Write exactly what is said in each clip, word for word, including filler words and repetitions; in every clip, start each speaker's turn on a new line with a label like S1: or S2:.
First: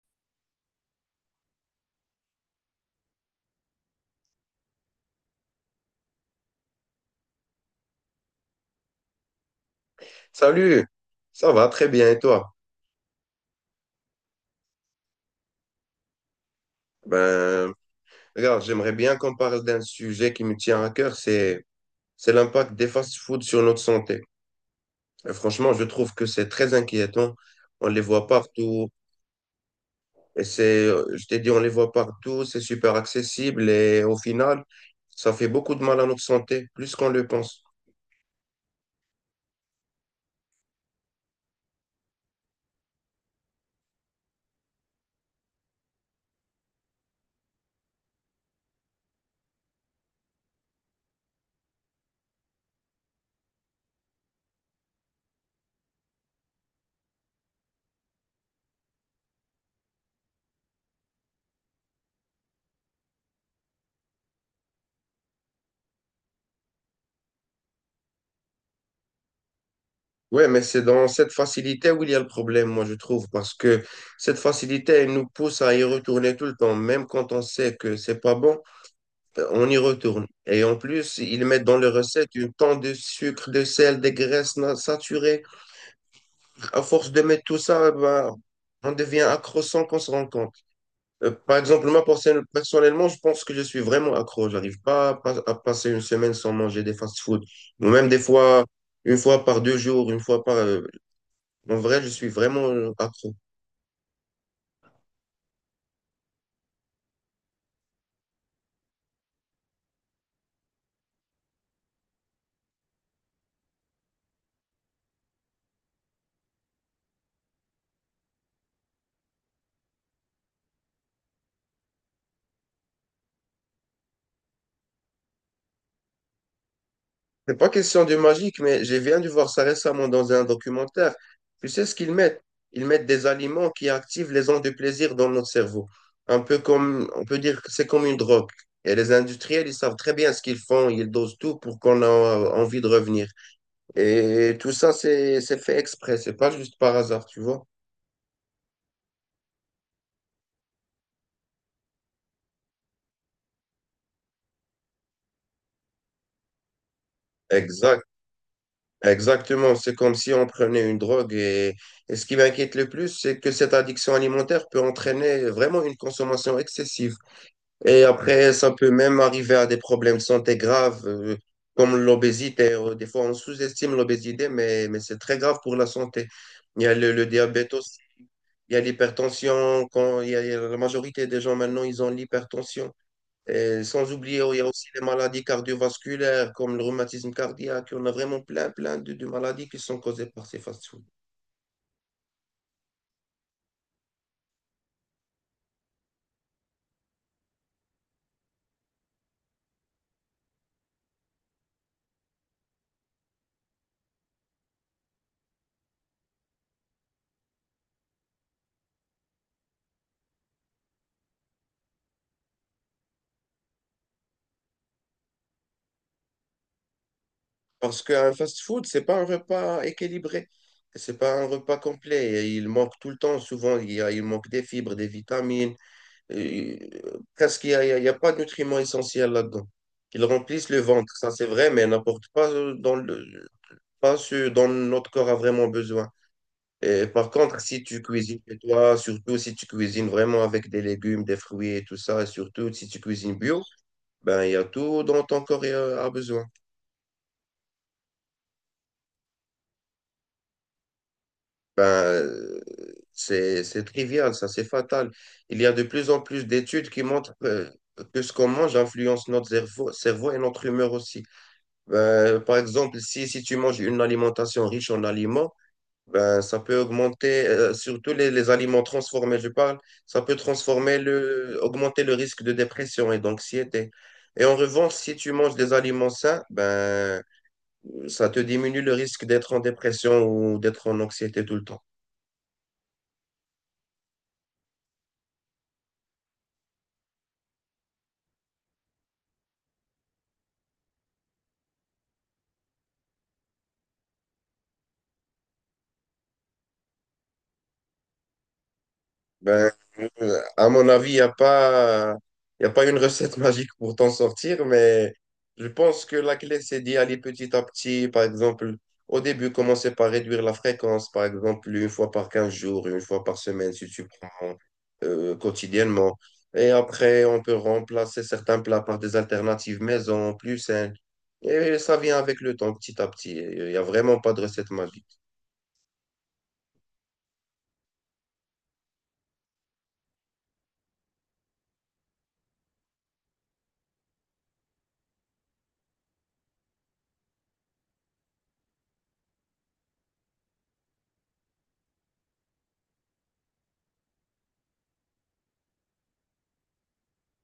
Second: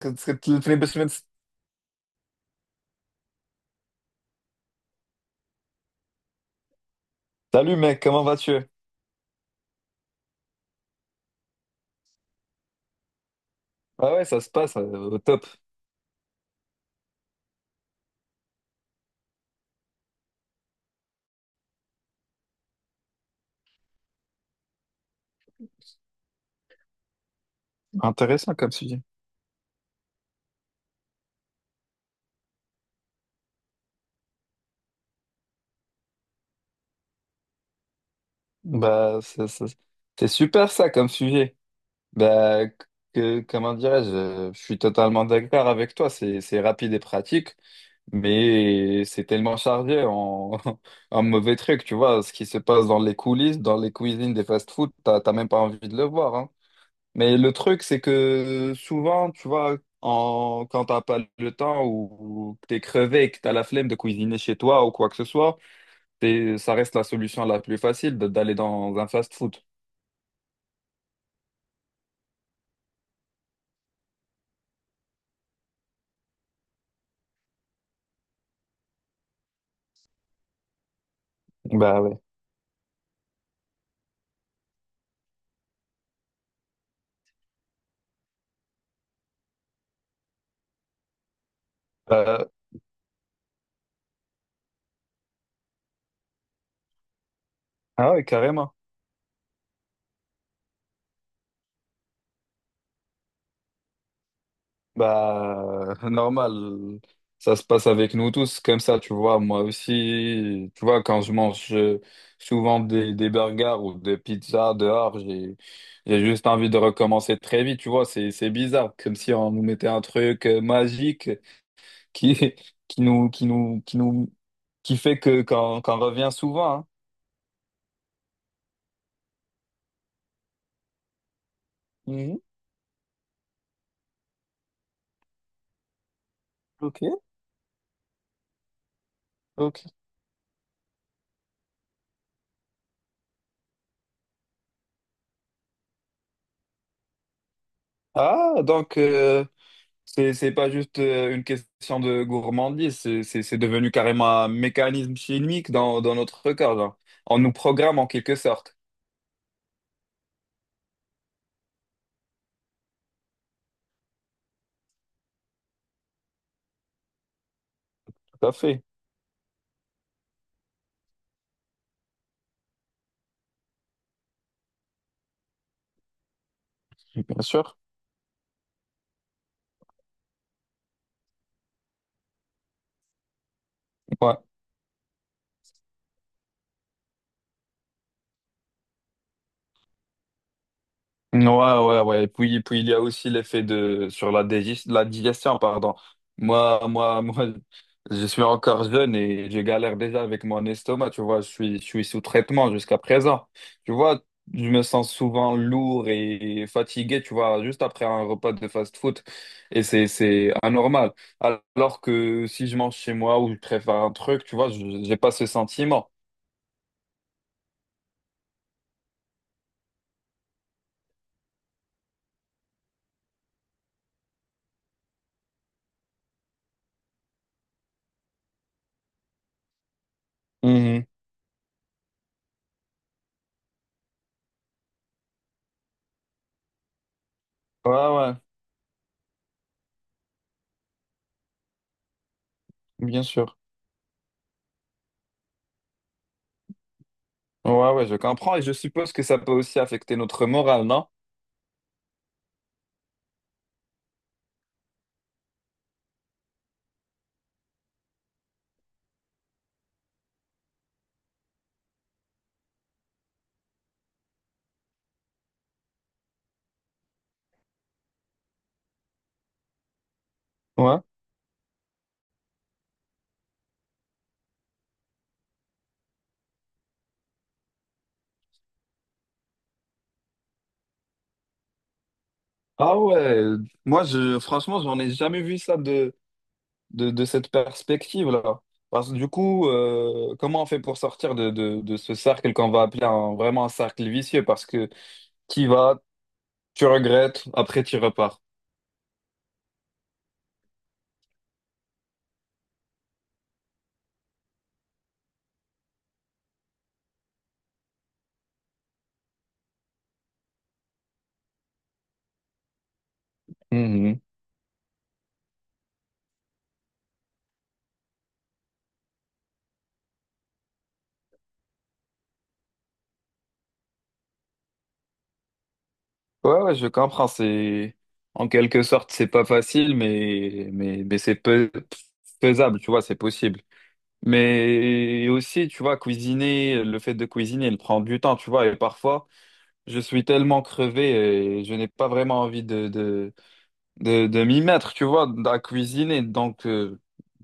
S1: que- que tu fais deux semaines. Salut mec, comment vas-tu?
S2: Salut, ça va très bien et toi?
S1: Ah ouais, ça se passe euh, au top.
S2: Ben, regarde, j'aimerais bien qu'on parle d'un sujet qui me tient à cœur, c'est c'est l'impact des fast-foods sur notre santé. Et franchement, je trouve que c'est très inquiétant. On les voit
S1: Intéressant comme
S2: partout
S1: sujet.
S2: et c'est, euh, je t'ai dit, on les voit partout, c'est super accessible et au final, ça fait beaucoup de mal à notre santé, plus qu'on le pense.
S1: Bah, ça- ça- c'est super ça comme sujet. Bah, que, comment dirais-je, euh, je suis totalement d'accord avec toi. C'est, c'est rapide et pratique, mais c'est tellement chargé en, en mauvais trucs. Tu vois, ce qui se passe dans les coulisses, dans les cuisines des fast-food, t'as t'as même pas envie de le voir, hein. Mais le truc, c'est que souvent, tu vois, en, quand t'as pas le temps ou, ou que t'es crevé et que t'as la flemme de cuisiner chez toi ou quoi que ce soit, t'es- ça reste la solution la plus facile de- d'aller dans un fast-food.
S2: Ouais, mais c'est dans cette facilité où il y a le problème, moi je trouve, parce que cette facilité, elle nous pousse à y retourner tout le temps, même quand on sait que c'est pas bon. On y retourne. Et en plus, ils mettent dans les
S1: Bah ouais.
S2: recettes une tonne de sucre, de sel, des graisses na- saturées. À force de mettre tout ça, ben, on devient accro sans qu'on se rende compte. Euh, par exemple, moi, perso-
S1: Euh,
S2: personnellement, je pense que je suis vraiment accro. J'arrive pas à, pas- à passer une semaine sans manger des fast-food. Ou même
S1: ah
S2: des
S1: oui,
S2: fois,
S1: carrément.
S2: une fois par deux jours, une fois par... euh, En vrai, je suis vraiment euh, accro.
S1: Bah, normal, ça se passe avec nous tous comme ça, tu vois. Moi aussi, tu vois, quand je mange euh, souvent des, des burgers ou des pizzas dehors, j'ai, j'ai juste envie de recommencer très vite, tu vois. C'est, c'est bizarre, comme si on nous mettait un truc euh, magique qui, qui nous, qui nous, qui nous, qui fait que, qu'on, qu'on revient souvent, hein.
S2: C'est pas question de magique, mais j'ai viens de voir ça récemment dans un documentaire. Tu sais ce qu'ils
S1: Mhm,
S2: mettent? Ils mettent des aliments qui activent les ondes de plaisir dans notre cerveau. Un peu
S1: ok,
S2: comme, on peut dire que c'est comme une drogue. Et les industriels, ils
S1: ok.
S2: savent très bien ce qu'ils font. Ils dosent tout pour qu'on a envie de revenir. Et tout ça, c'est, c'est fait exprès. C'est pas juste par hasard, tu vois.
S1: Ah, donc, euh, C'est, c'est pas juste euh, une question de gourmandise, c'est c'est- c'est devenu carrément un mécanisme chimique dans, dans notre corps, genre. On nous programme
S2: Exact.
S1: en quelque sorte.
S2: Exactement. C'est comme si on prenait une drogue. Et, et ce qui m'inquiète le plus, c'est que cette addiction alimentaire peut entraîner vraiment une consommation excessive. Et
S1: Tout à
S2: après, ça
S1: fait,
S2: peut même arriver à des problèmes de santé graves, euh, comme l'obésité. Euh, Des fois, on sous-estime l'obésité, mais, mais c'est très grave pour la santé. Il y a le, le
S1: bien
S2: diabète
S1: sûr.
S2: aussi, il y a l'hypertension. Quand il y a, il y a la majorité des gens maintenant, ils ont l'hypertension. Et sans
S1: Ouais.
S2: oublier, il y a aussi les maladies cardiovasculaires, comme le rhumatisme cardiaque. On a vraiment plein, plein de, de maladies qui sont causées par ces fast-foods.
S1: Ouais, ouais, ouais. Et puis, et puis il y a aussi l'effet de sur la digest, la digestion, pardon. Moi, moi, moi, je suis encore jeune et je galère déjà avec mon estomac. Tu vois, je suis, je suis sous traitement jusqu'à présent. Tu vois, je me sens souvent lourd et fatigué. Tu vois, juste après un repas de fast-food, et c'est, c'est anormal. Alors que si je mange chez moi ou je prépare un truc, tu vois, je- j'ai pas ce sentiment.
S2: Parce qu'un fast-food, c'est pas un repas équilibré. C'est pas un repas complet. Et il manque tout le temps, souvent, il, y a- il manque des fibres, des vitamines. euh, Presque, il n'y a, il y a- il y a pas de nutriments essentiels là-dedans. Ils remplissent le
S1: Mhm.
S2: ventre, ça c'est vrai, mais n'apportent pas, euh, dans le, pas ce dont notre corps a vraiment besoin. Et par contre, si
S1: Ouais,
S2: tu
S1: ouais,
S2: cuisines chez toi, surtout si tu cuisines vraiment avec des légumes, des fruits et tout ça, et surtout si tu
S1: bien
S2: cuisines
S1: sûr.
S2: bio, ben, il y a tout dont ton corps euh, a besoin.
S1: Ouais, ouais, je comprends et je suppose que ça peut aussi affecter notre morale, non?
S2: Ben, c'est, c'est trivial, ça, c'est fatal. Il y a de plus en plus d'études qui montrent que, que ce qu'on mange influence notre cerveau, cerveau et notre humeur aussi. Ben, par exemple, si, si tu manges une alimentation riche en aliments, ben, ça peut augmenter, euh, surtout les, les aliments transformés, je parle, ça peut transformer
S1: Ouais.
S2: le, augmenter le risque de dépression et d'anxiété. Et en revanche, si tu manges des aliments sains, ben, ça te diminue le risque d'être en dépression ou d'être en anxiété tout le temps.
S1: Ah ouais, moi je franchement j'en ai jamais vu ça de, de, de cette perspective-là. Parce que du coup, euh, comment on fait pour sortir de, de, de ce cercle qu'on va appeler un, vraiment un cercle vicieux? Parce que tu vas, tu regrettes, après tu repars.
S2: Ben, euh, à mon avis, il n'y a pas, il a pas une recette magique pour t'en sortir, mais je pense que la clé, c'est d'y aller petit à petit. Par exemple, au début, commencer par réduire la fréquence, par exemple, une fois par quinze jours, une fois par semaine, si tu
S1: Mhm.
S2: prends euh, quotidiennement. Et après, on peut remplacer certains plats par des alternatives maison, plus saines. Et ça vient avec le temps, petit à petit. Il n'y a vraiment pas de recette magique.
S1: Ouais, ouais, je comprends. C'est en quelque sorte c'est pas facile, mais mais, mais c'est peu- faisable, tu vois, c'est possible. Mais aussi, tu vois, cuisiner, le fait de cuisiner, il prend du temps, tu vois, et parfois, je suis tellement crevé et je n'ai pas vraiment envie de, de, de, de m'y mettre, tu vois, à cuisiner. Donc, euh,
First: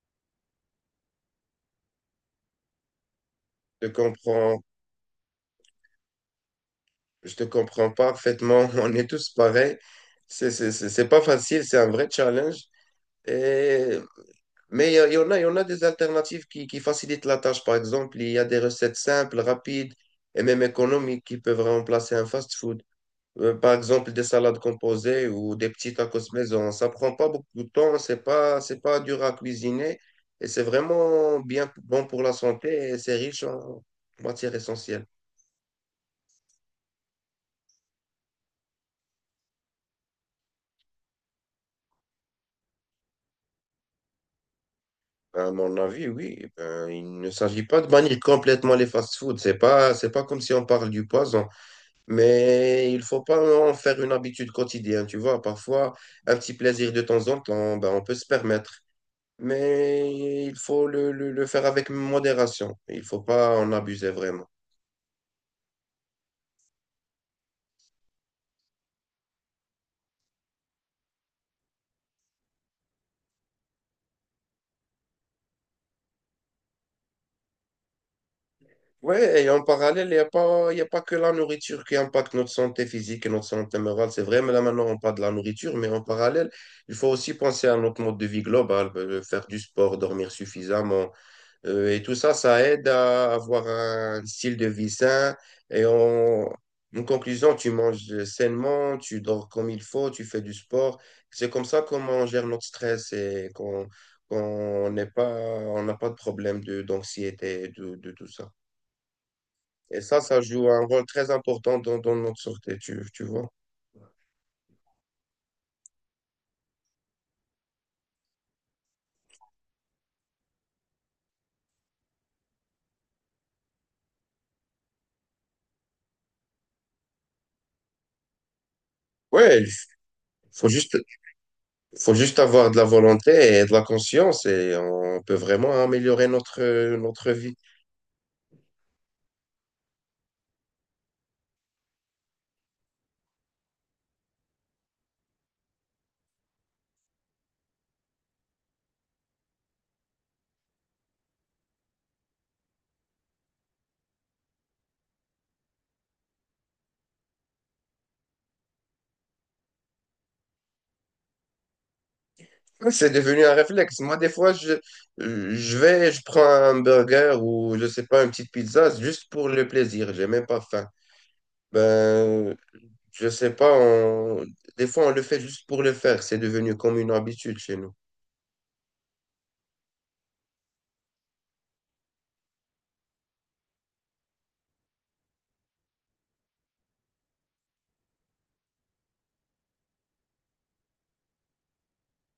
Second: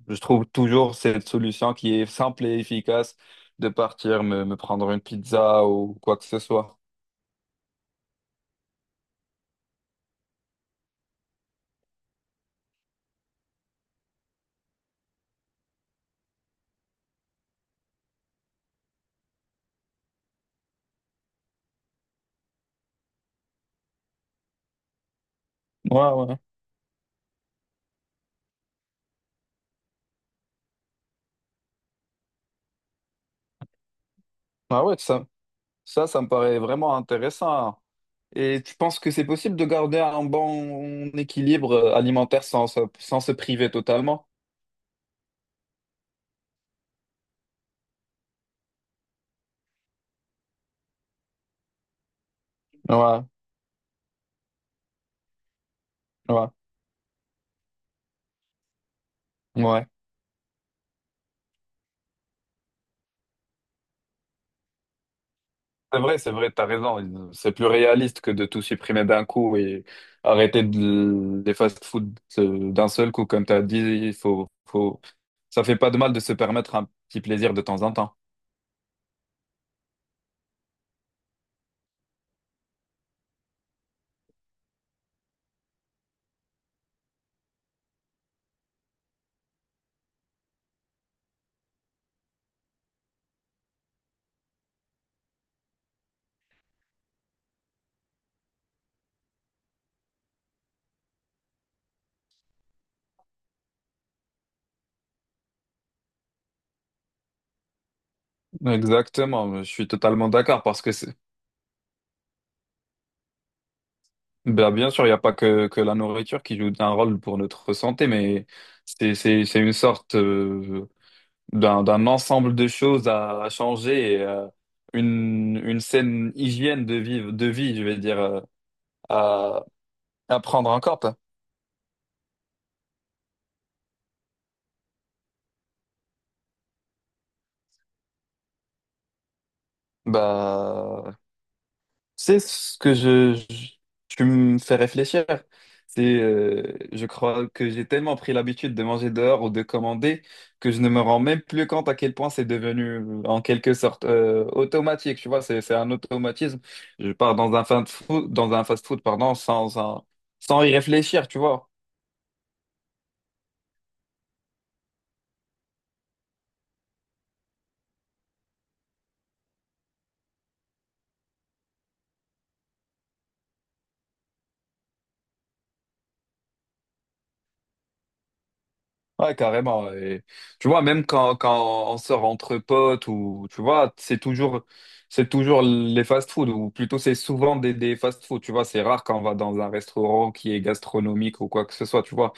S1: je trouve toujours cette solution qui est simple et efficace de
S2: Je
S1: partir me, me
S2: comprends,
S1: prendre une pizza ou quoi que ce soit.
S2: je te comprends parfaitement. On est tous pareils. C'est c'est- c'est- c'est pas facile, c'est un vrai challenge. Et- mais il y, a- il y en a, il y en a des alternatives qui, qui facilitent la tâche. Par exemple, il y a des recettes simples, rapides et même économiques qui peuvent remplacer un fast-food. Euh, par exemple, des salades composées ou des petits
S1: Ouais,
S2: tacos
S1: ouais.
S2: maison. Ça prend pas beaucoup de temps, c'est pas, c'est pas dur à cuisiner et c'est vraiment bien bon pour la santé et c'est riche en matières
S1: Ah ouais,
S2: essentielles.
S1: ça, ça, ça me paraît vraiment intéressant. Et tu penses que c'est possible de garder un bon équilibre alimentaire sans, se- sans se priver totalement?
S2: Ben, à mon avis, oui. Ben, il ne s'agit pas de bannir complètement les fast-foods. C'est pas, c'est pas comme si on parle du poison. Mais il faut
S1: Ouais.
S2: pas en faire une habitude quotidienne, tu vois. Parfois, un
S1: Ouais,
S2: petit plaisir de temps en temps, ben, on peut se permettre.
S1: ouais.
S2: Mais il faut le, le, le faire avec modération. Il faut pas en abuser vraiment.
S1: C'est vrai, c'est vrai, t'as raison. C'est plus réaliste que de tout supprimer d'un coup et arrêter de, des fast-food euh, d'un seul coup. Comme t'as dit, il faut, faut... Ça fait pas de mal de se permettre un petit plaisir de temps en temps.
S2: Ouais, et en parallèle, il n'y a pas, il y a pas que la nourriture qui impacte notre santé physique et notre santé morale. C'est vrai, mais là maintenant, on parle de la nourriture, mais en parallèle, il faut aussi penser à notre mode de vie global, euh, faire du sport, dormir suffisamment. Euh, et tout ça, ça aide à avoir un style de vie sain. Et en, En conclusion, tu manges sainement, tu dors comme il faut, tu fais du sport. C'est comme ça qu'on gère notre stress et qu'on qu'on n'est pas, on n'a pas de problème de, d'anxiété, de, de tout ça.
S1: Exactement, je suis
S2: Et ça,
S1: totalement
S2: ça
S1: d'accord
S2: joue
S1: parce
S2: un
S1: que
S2: rôle
S1: c'est-
S2: très important dans, dans notre sûreté, tu, tu vois.
S1: Ben, bien sûr, il n'y a pas que, que la nourriture qui joue un rôle pour notre santé, mais c'est, c'est, c'est une sorte euh, d'un, d'un ensemble de choses à, à changer et euh, une, une saine hygiène de vie, de vie, je vais dire, euh, à,
S2: Ouais, il
S1: à prendre
S2: faut
S1: en
S2: juste,
S1: compte.
S2: faut juste avoir de la volonté et de la conscience et on peut vraiment améliorer notre, notre vie.
S1: Bah, c'est ce que je, je- tu me fais réfléchir, c'est, euh, je crois que j'ai tellement pris l'habitude de manger dehors ou de commander que je ne me rends même plus compte à quel point c'est devenu en quelque sorte euh, automatique. Tu vois, c'est, c'est un automatisme. Je pars dans un fast food, dans un fast food, pardon, sans, sans, sans y réfléchir, tu vois.
S2: Ouais, c'est devenu un réflexe. Moi, des fois, je, je vais, je prends un burger ou, je sais pas, une petite pizza juste pour le plaisir. J'ai même pas faim. Ben, je sais pas, on- des fois, on le fait juste pour le faire. C'est devenu comme une habitude chez nous.
S1: Ouais, carrément. Et, tu vois, même quand, quand on sort entre potes ou tu vois, c'est toujours c'est toujours les fast-food ou plutôt c'est souvent des, des fast-food. Tu vois, c'est rare quand on va dans un restaurant qui est gastronomique ou quoi que ce soit. Tu vois,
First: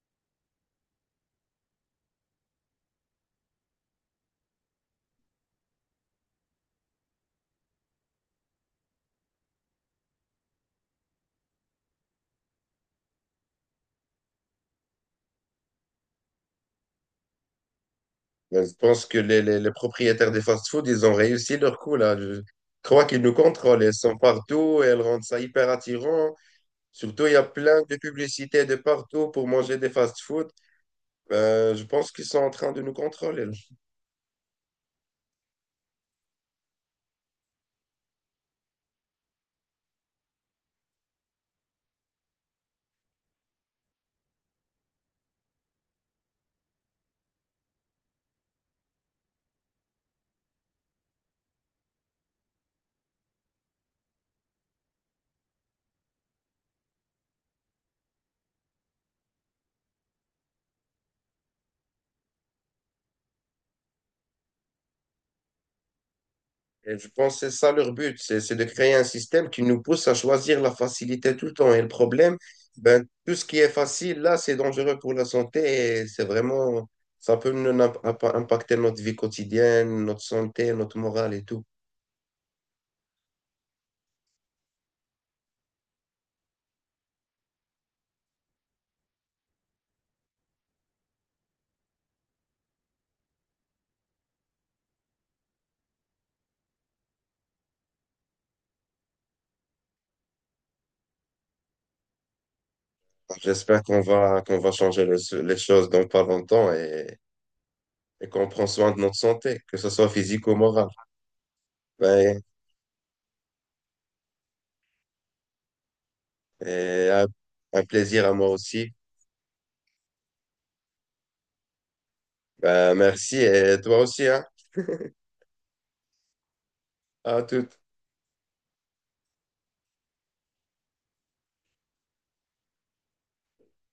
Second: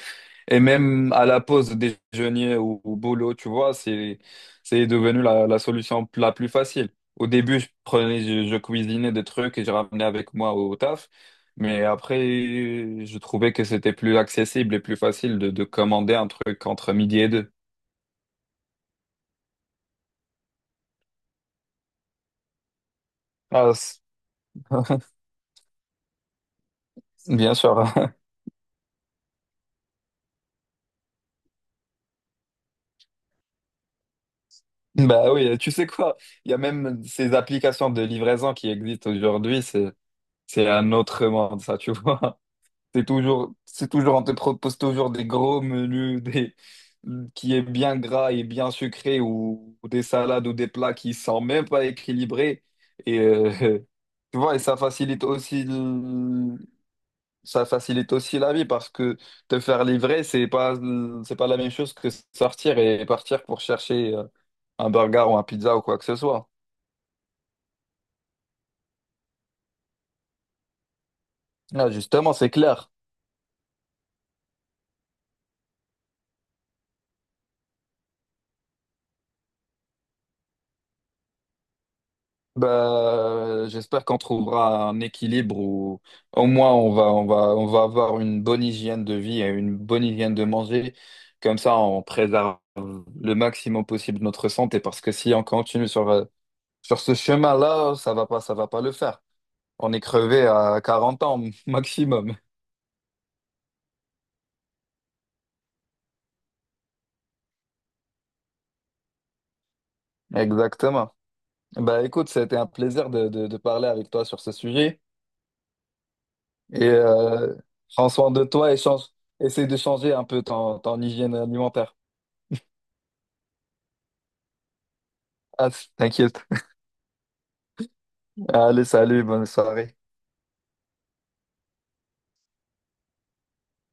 S1: et même à la pause déjeuner ou au boulot, tu vois, c'est, c'est devenu la, la solution la plus facile. Au début, je prenais, je, je cuisinais des trucs et je ramenais avec moi au taf. Mais après, je trouvais que c'était plus accessible et plus facile de, de commander un truc entre midi et deux.
S2: Ben, je pense que les, les, les propriétaires des fast-food, ils ont réussi leur coup là. Je crois qu'ils nous
S1: Ah,
S2: contrôlent. Elles
S1: c'est-
S2: sont partout et elles rendent ça hyper attirant. Surtout, il y a
S1: Bien sûr.
S2: plein de publicités de partout pour manger des fast-food. Ben, je pense qu'ils sont en train de nous contrôler.
S1: Bah oui, tu sais quoi? Il y a même ces applications de livraison qui existent aujourd'hui. C'est, c'est un autre monde, ça, tu vois. C'est toujours, c'est toujours, on te propose toujours des gros menus, des, qui est bien gras et bien sucré, ou, ou des salades ou des plats qui sont même pas équilibrés. Et euh, tu vois, et ça facilite aussi, le- ça facilite aussi la vie parce que te faire livrer, c'est pas, c'est pas la même chose que sortir et partir pour chercher euh, un burger ou un pizza ou quoi que ce soit.
S2: Et je pense que c'est ça leur but, c'est c'est de créer un système qui nous pousse à choisir la facilité tout le temps. Et le
S1: Là, justement,
S2: problème,
S1: c'est clair.
S2: ben, tout ce qui est facile, là, c'est dangereux pour la santé et c'est vraiment, ça peut nous imp- imp- impacter notre vie quotidienne, notre santé, notre morale et tout.
S1: Bah, j'espère qu'on trouvera un équilibre où au moins on va, on va, on va avoir une bonne hygiène de vie et une bonne hygiène de manger. Comme ça, on préserve le maximum possible notre santé parce que si on continue sur, euh, sur ce chemin-là, ça va pas, ça va pas le faire. On est crevé à quarante ans maximum.
S2: J'espère qu'on va, qu'on va changer le- les choses dans pas longtemps et, et qu'on prend soin de notre santé, que ce soit physique ou morale.
S1: Exactement. Bah, écoute,
S2: Ouais.
S1: c'était un plaisir de, de, de parler avec toi sur ce sujet et
S2: Et un,
S1: euh,
S2: un
S1: prends
S2: plaisir
S1: soin
S2: à
S1: de
S2: moi
S1: toi et
S2: aussi.
S1: change, essaie de changer un peu ton, ton hygiène alimentaire.
S2: Ben, merci et toi aussi, hein.
S1: Ah, t'inquiète.
S2: À tout.
S1: Allez, salut, bonne soirée.